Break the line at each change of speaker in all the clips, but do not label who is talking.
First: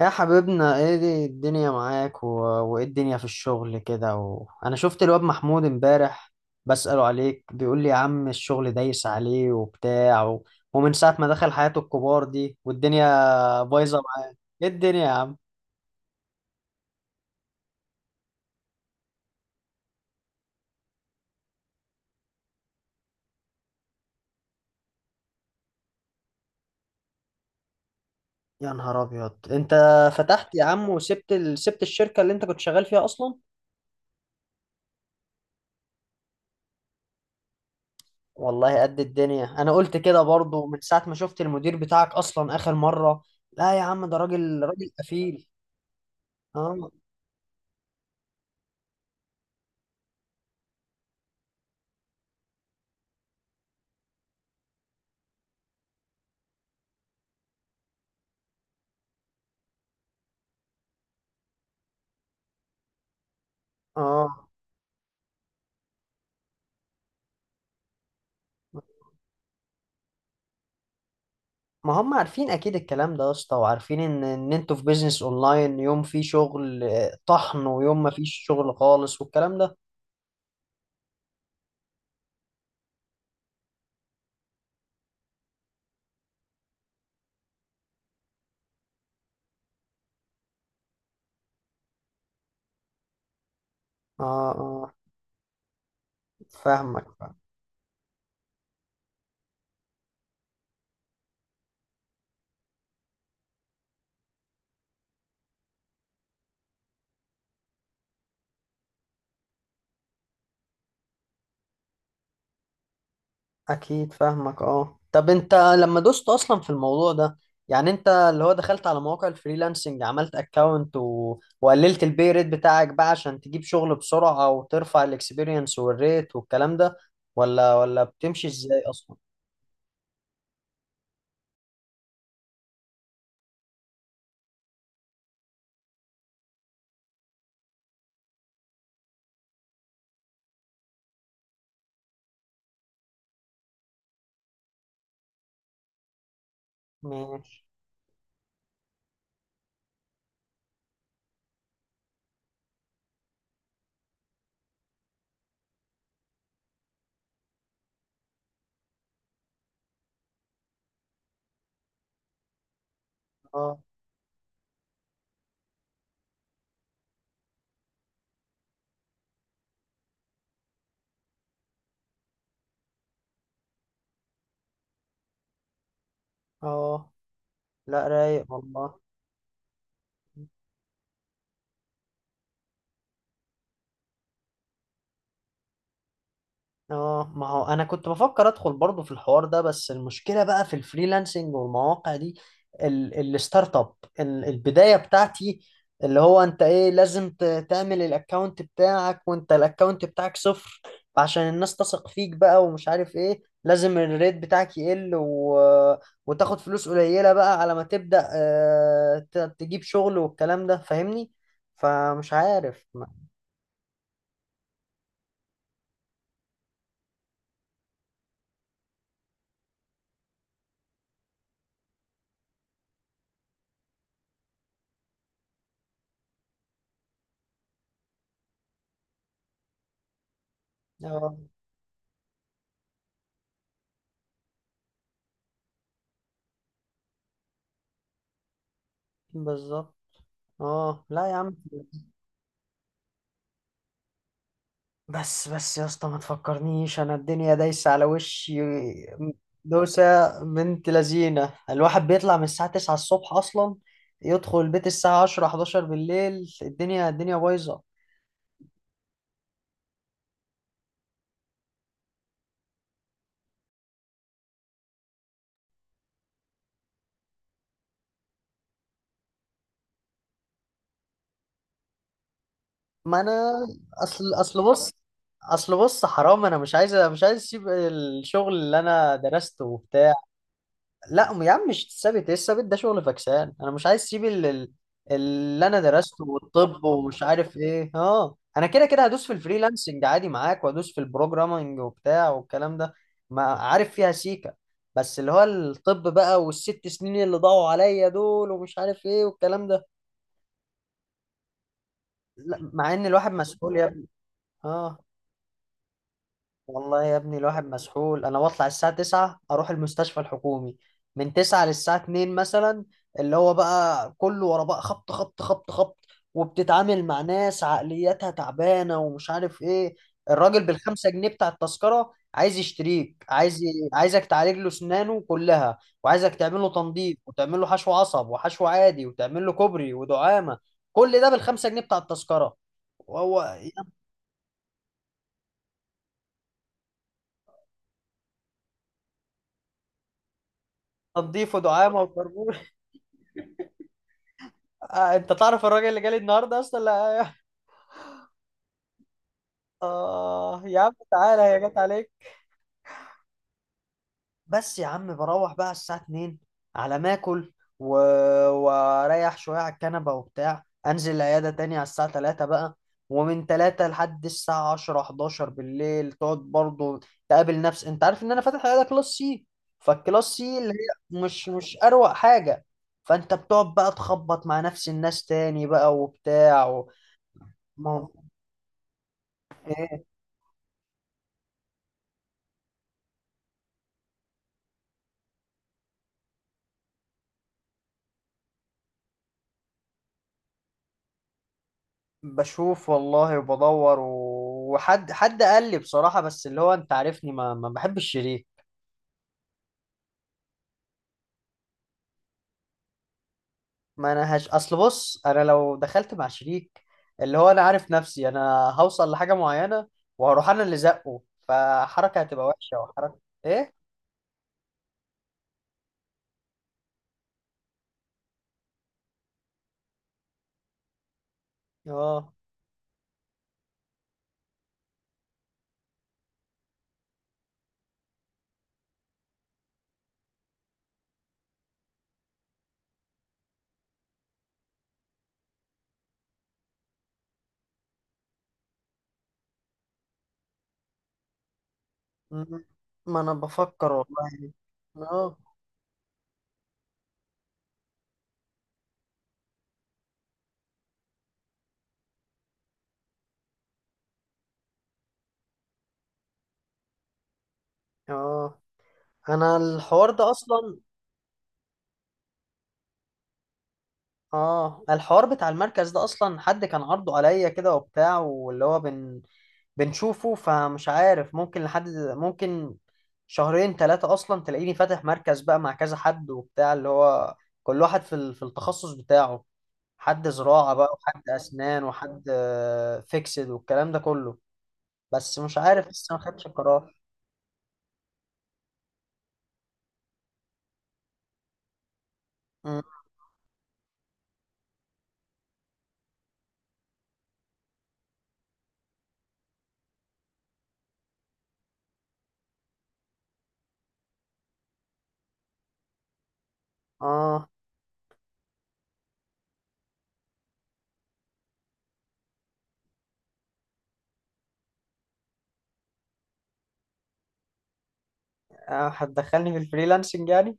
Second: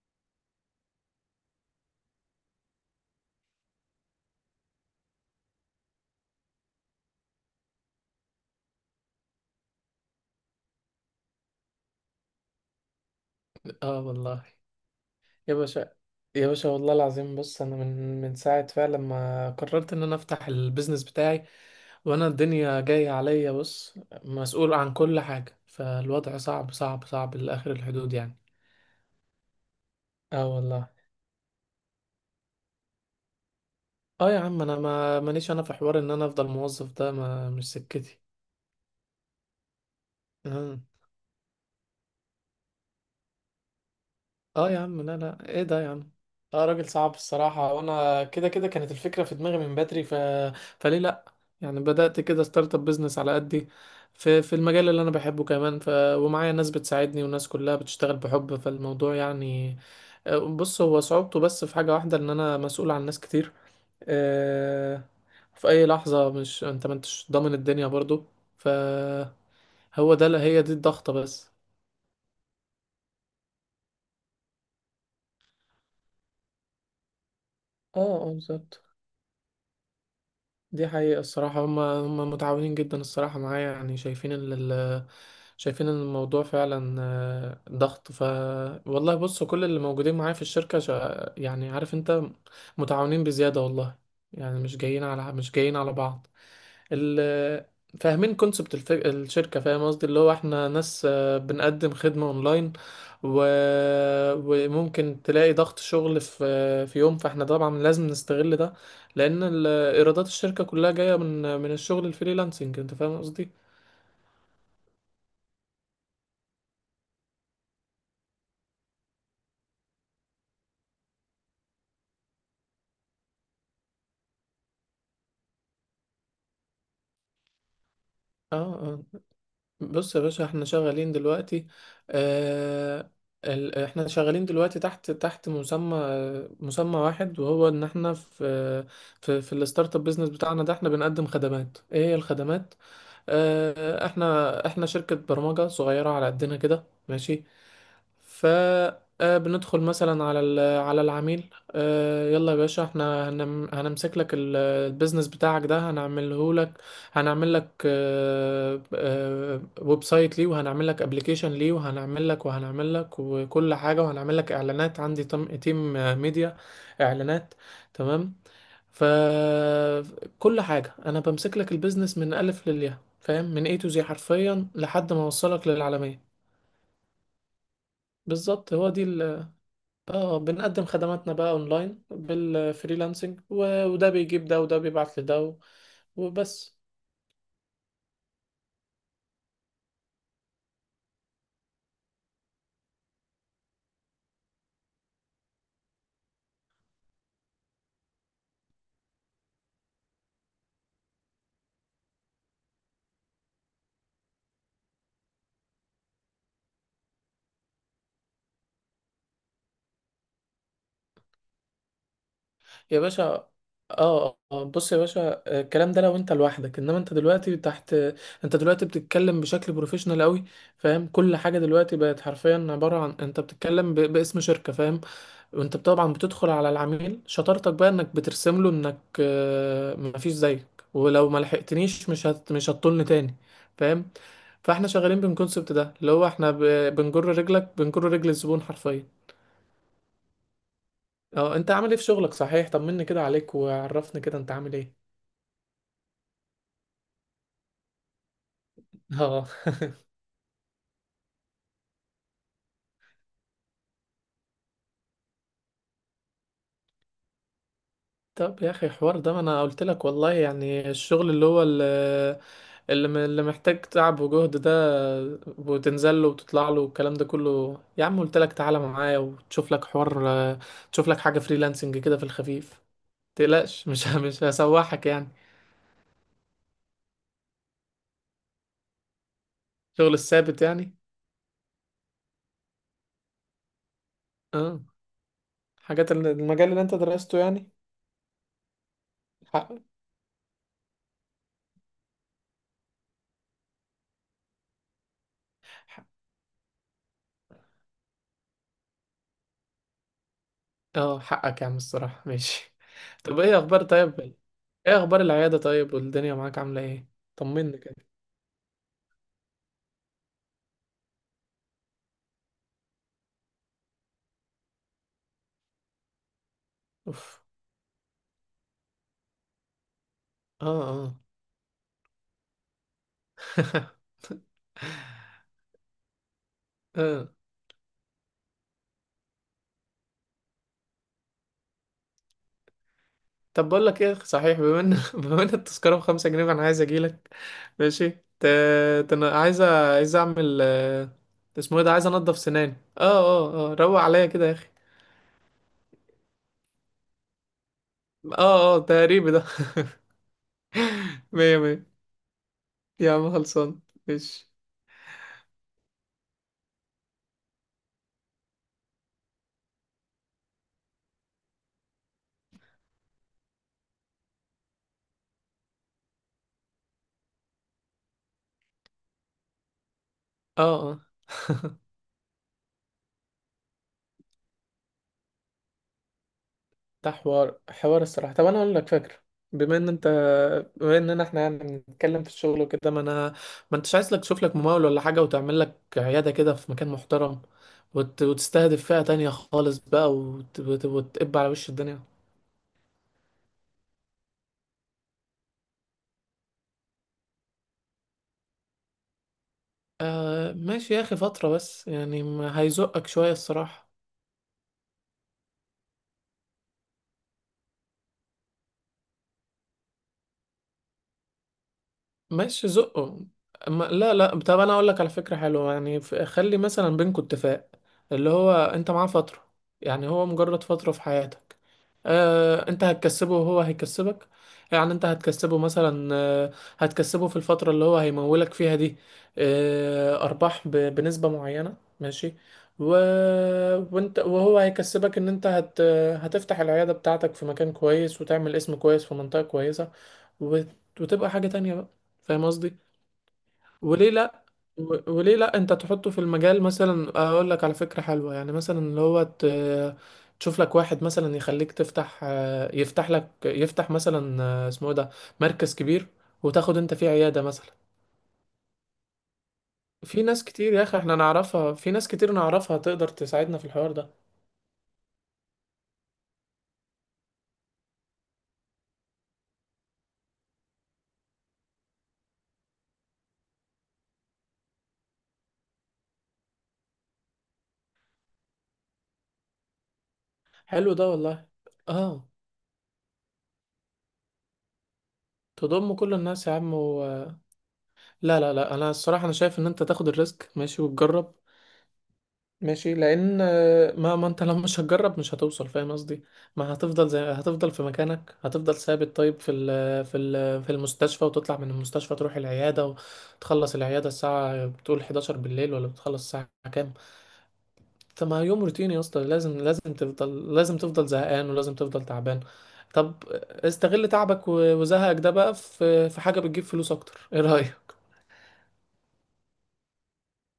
يا حبيبنا، ايه دي الدنيا معاك وايه الدنيا في الشغل كده انا شفت الواد محمود امبارح بسأله عليك، بيقول لي يا عم الشغل دايس عليه وبتاع ومن ساعة ما دخل حياة الكبار دي والدنيا
اه
بايظة معاه.
والله
ايه الدنيا يا عم؟
يا باشا. يا باشا والله العظيم، بص، انا من ساعه فعلا ما قررت ان انا افتح البيزنس بتاعي وانا الدنيا جايه عليا. بص، مسؤول عن كل حاجه، فالوضع صعب صعب صعب لاخر الحدود يعني.
يا نهار ابيض، انت
اه
فتحت يا عم
والله.
وسبت سبت الشركة اللي انت كنت شغال فيها اصلا؟
اه يا عم انا ما مانيش انا في حوار ان انا افضل موظف، ده ما مش سكتي.
والله قد الدنيا، انا قلت كده برضو
آه.
من ساعة ما شفت المدير بتاعك اصلا اخر مرة. لا يا عم، ده راجل
اه يا
راجل
عم، لا
قفيل.
لا، ايه ده يا عم. اه راجل
اه،
صعب الصراحة، وانا كده كده كانت الفكرة في دماغي من بدري فليه لا؟ يعني بدأت كده ستارت اب بيزنس على قدي، في المجال اللي انا بحبه كمان. ومعايا ناس بتساعدني وناس كلها بتشتغل بحب فالموضوع يعني. بص، هو صعوبته بس في حاجة واحدة، ان انا مسؤول عن ناس كتير.
اه.
آه، في اي لحظة، مش انت ما انتش ضامن الدنيا برضو. فهو ده، هي دي الضغطة بس.
ما هم عارفين اكيد الكلام ده يا اسطى، وعارفين ان انتوا في بيزنس اونلاين، يوم فيه شغل آه، طحن،
اه
ويوم ما فيش
اه
شغل
بالظبط،
خالص والكلام ده.
دي حقيقة الصراحة. هم متعاونين جدا الصراحة معايا، يعني شايفين شايفين إن الموضوع فعلا ضغط. والله بص، كل اللي موجودين معايا في الشركة يعني عارف انت، متعاونين بزيادة والله.
اه،
يعني
اه
مش جايين على بعض.
فاهمك فاهم.
ال... فاهمين كونسبت الشركة، فاهم قصدي، اللي هو احنا ناس بنقدم خدمة اونلاين. و... وممكن تلاقي ضغط شغل في يوم، فاحنا طبعا لازم نستغل ده، لان ايرادات الشركة كلها جاية من الشغل الفريلانسنج، انت فاهم قصدي.
اكيد فاهمك. اه، طب انت لما دوست اصلا في الموضوع ده، يعني انت اللي هو دخلت على مواقع الفريلانسنج، عملت اكونت وقللت البي ريت بتاعك بقى عشان تجيب شغل بسرعة، وترفع الاكسبيرينس والريت والكلام ده، ولا بتمشي
اه
ازاي اصلا؟
اه، بص يا باشا، احنا شغالين دلوقتي. آه احنا شغالين دلوقتي تحت مسمى، مسمى واحد، وهو ان احنا في في الستارت اب بيزنس بتاعنا ده. احنا بنقدم خدمات، ايه هي الخدمات؟ احنا شركة برمجة صغيرة على قدنا كده. ماشي،
ماشي.
فبندخل مثلا على على العميل، يلا يا باشا، احنا هنمسك لك البيزنس بتاعك ده، هنعمله لك، هنعمل لك ويب سايت ليه، وهنعمل لك ابلكيشن ليه، وهنعمل لك وكل
اه،
حاجة، وهنعمل لك اعلانات، عندي تيم ميديا، اعلانات. تمام، فكل حاجة انا بمسك لك البيزنس من الف للياء، فاهم، من اي تو زي حرفيا، لحد ما اوصلك للعالمية.
اه، لا رايق
بالظبط، هو
والله.
دي. اه بنقدم خدماتنا بقى اونلاين بالفريلانسنج، وده بيجيب ده وده بيبعت لده وبس.
اه، ما هو انا كنت بفكر ادخل برضو في الحوار ده، بس المشكله بقى في الفريلانسنج والمواقع دي. الستارت اب، البدايه بتاعتي، اللي هو انت ايه، لازم تعمل الاكونت بتاعك، وانت الاكونت بتاعك صفر عشان الناس تثق فيك بقى، ومش عارف ايه لازم الريت بتاعك يقل وتاخد فلوس قليله بقى على ما تبدا آه، تجيب شغل والكلام ده، فاهمني؟ فمش عارف
يا باشا، اه بص يا باشا، الكلام ده لو انت لوحدك، انما انت دلوقتي تحت، انت دلوقتي بتتكلم بشكل بروفيشنال قوي، فاهم؟ كل حاجه دلوقتي بقت حرفيا عباره عن انت بتتكلم باسم شركه، فاهم؟ وانت طبعا بتدخل على العميل، شطارتك بقى انك بترسم له انك مفيش زيك، ولو
اه
ما لحقتنيش مش هتطلني تاني، فاهم؟ فاحنا شغالين بالكونسبت ده، اللي هو احنا ب... بنجر رجلك بنجر رجل الزبون حرفيا.
بالظبط. اه، لا يا عم،
اه انت عامل ايه في شغلك صحيح؟ طمني كده عليك وعرفني كده انت عامل ايه.
بس بس يا اسطى ما تفكرنيش، انا الدنيا دايسه على وشي
اه
دوسه. بنت لذينه، الواحد بيطلع من الساعه 9 الصبح اصلا، يدخل البيت الساعه 10 11 بالليل. الدنيا الدنيا بايظه.
طب يا اخي حوار ده، ما انا قلت لك والله، يعني الشغل اللي هو اللي محتاج تعب وجهد ده، وتنزل له وتطلع له والكلام ده كله، يا عم قلت لك تعالى معايا وتشوف لك حوار، تشوف لك حاجة فريلانسنج كده في الخفيف.
ما انا
متقلقش
اصل
مش
اصل بص
هسوحك يعني.
اصل بص حرام، انا مش عايز اسيب الشغل اللي انا درسته وبتاع.
شغل الثابت يعني؟
لا يا عم، مش الثابت، ايه الثابت ده؟ شغل فكسان، انا مش عايز اسيب
اه،
اللي انا
حاجات
درسته
المجال اللي
والطب
انت
ومش
درسته
عارف
يعني.
ايه. اه انا كده كده هدوس في
حق.
الفريلانسنج عادي معاك، وهدوس في البروجرامنج وبتاع والكلام ده. ما عارف فيها سيكا، بس اللي هو الطب بقى والست سنين اللي ضاعوا عليا دول، ومش عارف ايه والكلام ده.
اه حقك يا عم الصراحة،
لا
ماشي.
مع ان الواحد
طب ايه
مسؤول
اخبار؟
يا ابني.
طيب
اه
ايه اخبار العيادة؟ طيب والدنيا معاك عاملة
والله
ايه؟
يا ابني، الواحد
طمني كده.
مسحول، انا بطلع الساعة 9 اروح المستشفى الحكومي، من 9 للساعة 2 مثلا، اللي هو بقى كله ورا بقى، خبط خبط خبط خبط، وبتتعامل مع
اوف.
ناس عقلياتها تعبانة ومش عارف ايه. الراجل
اه
بالخمسة
اه.
جنيه بتاع التذكرة عايز يشتريك، عايز عايزك تعالج له سنانه كلها، وعايزك تعمل له تنظيف،
اه
وتعمل له حشو عصب وحشو عادي، وتعمل له كوبري ودعامة. كل ده بالخمسة جنيه بتاع التذكرة. وهو
طب بقول لك ايه صحيح، بما ان بما ان التذكرة بخمسة جنيه، فانا عايز اجيلك، ماشي، ت... عايز عايز اعمل،
تنظيف
اسمه ايه ده،
ودعامة
عايز انضف
وكربون.
سناني، اه اه اه، روق عليا كده يا اخي.
آه، انت تعرف الراجل اللي جالي النهارده اصلا؟ لا،
اه اه، تقريبي ده.
اه يا عم تعالى
مية
هي جت
مية،
عليك.
يا عم خلصان، ماشي.
بس يا عم بروح بقى الساعه 2، على ما اكل و... واريح شويه على الكنبه وبتاع، انزل العياده تاني على الساعه 3 بقى، ومن 3 لحد الساعه 10 11 بالليل تقعد برضه، تقابل نفس، انت عارف ان انا فاتح عياده كلاس سي، فالكلاس سي
اه
اللي
اه،
هي مش اروق حاجه، فانت بتقعد بقى تخبط مع نفس الناس تاني بقى وبتاع
ده حوار
ما
حوار
هو-
الصراحة. طب أنا أقول لك فكرة، بما إن
إيه؟
أنت، بما إننا إحنا يعني بنتكلم في الشغل وكده، ما أنا، ما أنتش عايز لك تشوف لك ممول ولا حاجة، وتعمل لك عيادة كده في مكان محترم، وتستهدف فئة تانية خالص بقى، وتقب على وش الدنيا.
بشوف والله وبدور وحد حد قال لي بصراحة، بس اللي هو انت عارفني ما بحبش الشريك.
آه ماشي يا أخي، فترة بس يعني، ما هيزقك شوية الصراحة.
ما انا هش، اصل بص، انا لو دخلت مع شريك اللي هو انا عارف نفسي انا هوصل لحاجة معينة، وهروح انا اللي زقه، فحركة هتبقى
ماشي،
وحشة وحركة.
زقه.
ايه؟
أما لا لا، طب انا اقول لك على فكره حلوه يعني، خلي مثلا بينكوا اتفاق، اللي هو انت معاه فتره، يعني هو مجرد فتره في حياتك.
اه
انت هتكسبه وهو هيكسبك. يعني انت هتكسبه مثلا، هتكسبه في الفتره اللي هو هيمولك فيها دي، ارباح بنسبه معينه، ماشي. و... وانت وهو هيكسبك ان انت هتفتح العياده بتاعتك في مكان كويس، وتعمل اسم كويس في منطقه كويسه، وت... وتبقى حاجه تانية بقى، فاهم
م-
قصدي؟
ما انا بفكر
وليه لا؟
والله. اه،
وليه لا انت تحطه في المجال؟ مثلا اقول لك على فكرة حلوة يعني، مثلا اللي هو تشوف لك واحد مثلا يخليك تفتح، يفتح مثلا، اسمه إيه ده، مركز كبير، وتاخد انت فيه عيادة مثلا.
اه، انا الحوار
في
ده
ناس كتير
اصلا.
يا اخي احنا نعرفها، في ناس كتير نعرفها تقدر تساعدنا في الحوار ده.
اه، الحوار بتاع المركز ده اصلا حد كان عرضه عليا كده وبتاع، واللي هو بنشوفه، فمش عارف ممكن لحد ممكن شهرين ثلاثة اصلا تلاقيني فاتح مركز بقى مع كذا حد وبتاع، اللي هو كل واحد في في التخصص بتاعه، حد زراعة بقى،
حلو ده
وحد
والله.
اسنان،
اه،
وحد فيكسد والكلام ده كله. بس مش عارف
تضم كل
لسه ما خدتش
الناس يا عم
القرار.
لا لا لا، انا الصراحة انا شايف ان انت تاخد الريسك، ماشي، وتجرب.
مم.
ماشي، لان ما انت لو مش هتجرب مش هتوصل، فاهم قصدي؟ ما هتفضل زي، هتفضل في مكانك، هتفضل ثابت، طيب في ال في ال في المستشفى، وتطلع من المستشفى تروح العياده، وتخلص العياده الساعه بتقول 11 بالليل، ولا بتخلص الساعه كام؟
اه
طب ما يوم روتيني يا اسطى، لازم تفضل، لازم تفضل زهقان، ولازم تفضل تعبان. طب استغل تعبك وزهقك ده بقى في في حاجه بتجيب فلوس اكتر، ايه رايك؟
آه، هتدخلني في الفريلانسنج يعني؟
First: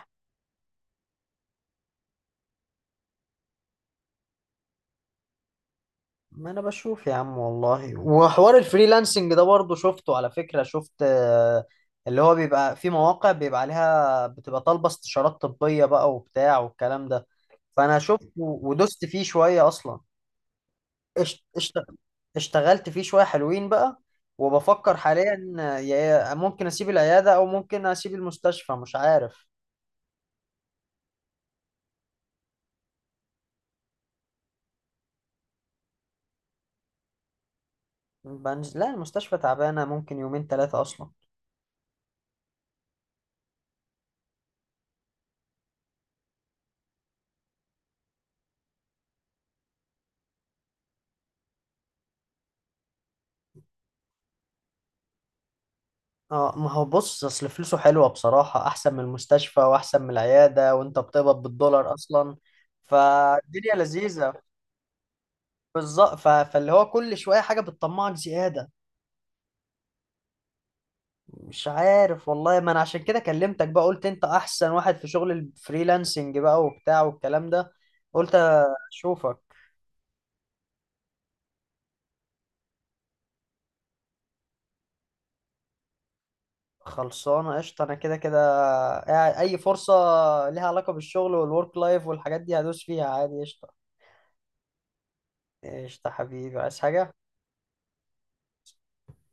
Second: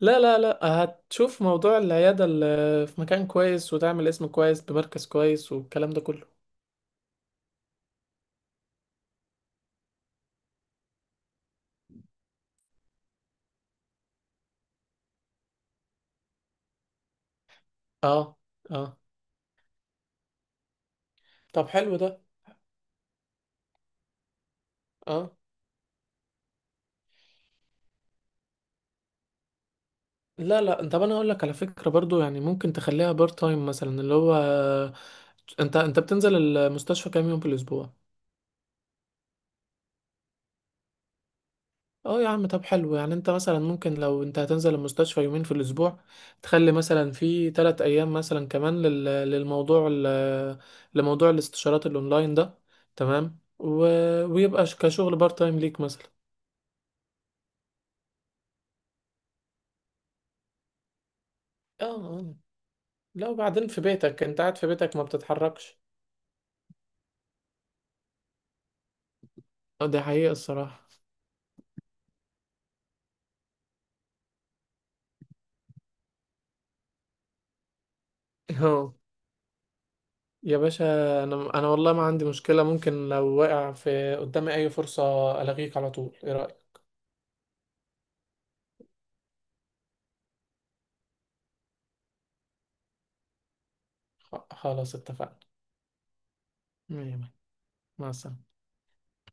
لا لا لا، هتشوف موضوع العيادة اللي في مكان كويس، وتعمل اسم كويس بمركز كويس، والكلام ده كله.
ما انا بشوف يا عم والله، وحوار الفريلانسنج ده برضه شفته على فكرة، شفت آه، اللي هو بيبقى في مواقع بيبقى عليها بتبقى طالبة استشارات طبية بقى وبتاع والكلام ده، فانا شفته
اه اه،
ودست فيه شوية اصلا. اشت-
طب
اشت-
حلو ده.
اشتغلت فيه شوية حلوين بقى، وبفكر
اه
حاليا آه، ممكن اسيب العيادة، او ممكن اسيب المستشفى، مش عارف.
لا لا، طب انا اقول لك على فكرة برضو يعني، ممكن تخليها بار تايم مثلا، اللي هو انت بتنزل المستشفى كام يوم في الاسبوع؟
بنزل لا، المستشفى تعبانة، ممكن يومين ثلاثة اصلا.
اه يا عم، طب حلو، يعني انت مثلا ممكن لو انت هتنزل المستشفى 2 يومين في الاسبوع، تخلي مثلا في 3 ايام مثلا كمان للموضوع لموضوع الاستشارات الاونلاين ده، تمام. ويبقى كشغل بار تايم ليك مثلا.
اه، ما هو بص اصل فلوسه حلوه بصراحه، احسن من المستشفى واحسن من العياده، وانت بتقبض
اه
بالدولار
آه.
اصلا.
لا وبعدين
فالدنيا
في بيتك،
لذيذه
انت قاعد في بيتك ما بتتحركش.
بالظبط. فاللي هو كل شويه حاجه بتطمعك زياده.
اه دي حقيقة الصراحة.
مش عارف والله، ما انا عشان كده كلمتك بقى، قلت انت احسن واحد في شغل الفريلانسنج بقى وبتاع والكلام ده. قلت
اه
اشوفك.
يا باشا، انا انا والله ما عندي مشكلة، ممكن لو واقع في قدامي اي فرصة الغيك على طول، ايه رأيك؟
خلصانه قشطه، انا كده كده اي فرصه ليها علاقه بالشغل والورك لايف والحاجات دي هدوس فيها عادي، قشطه.
خلاص اتفقنا.
قشطه حبيبي، عايز
مية
حاجه؟
مية. مع السلامة.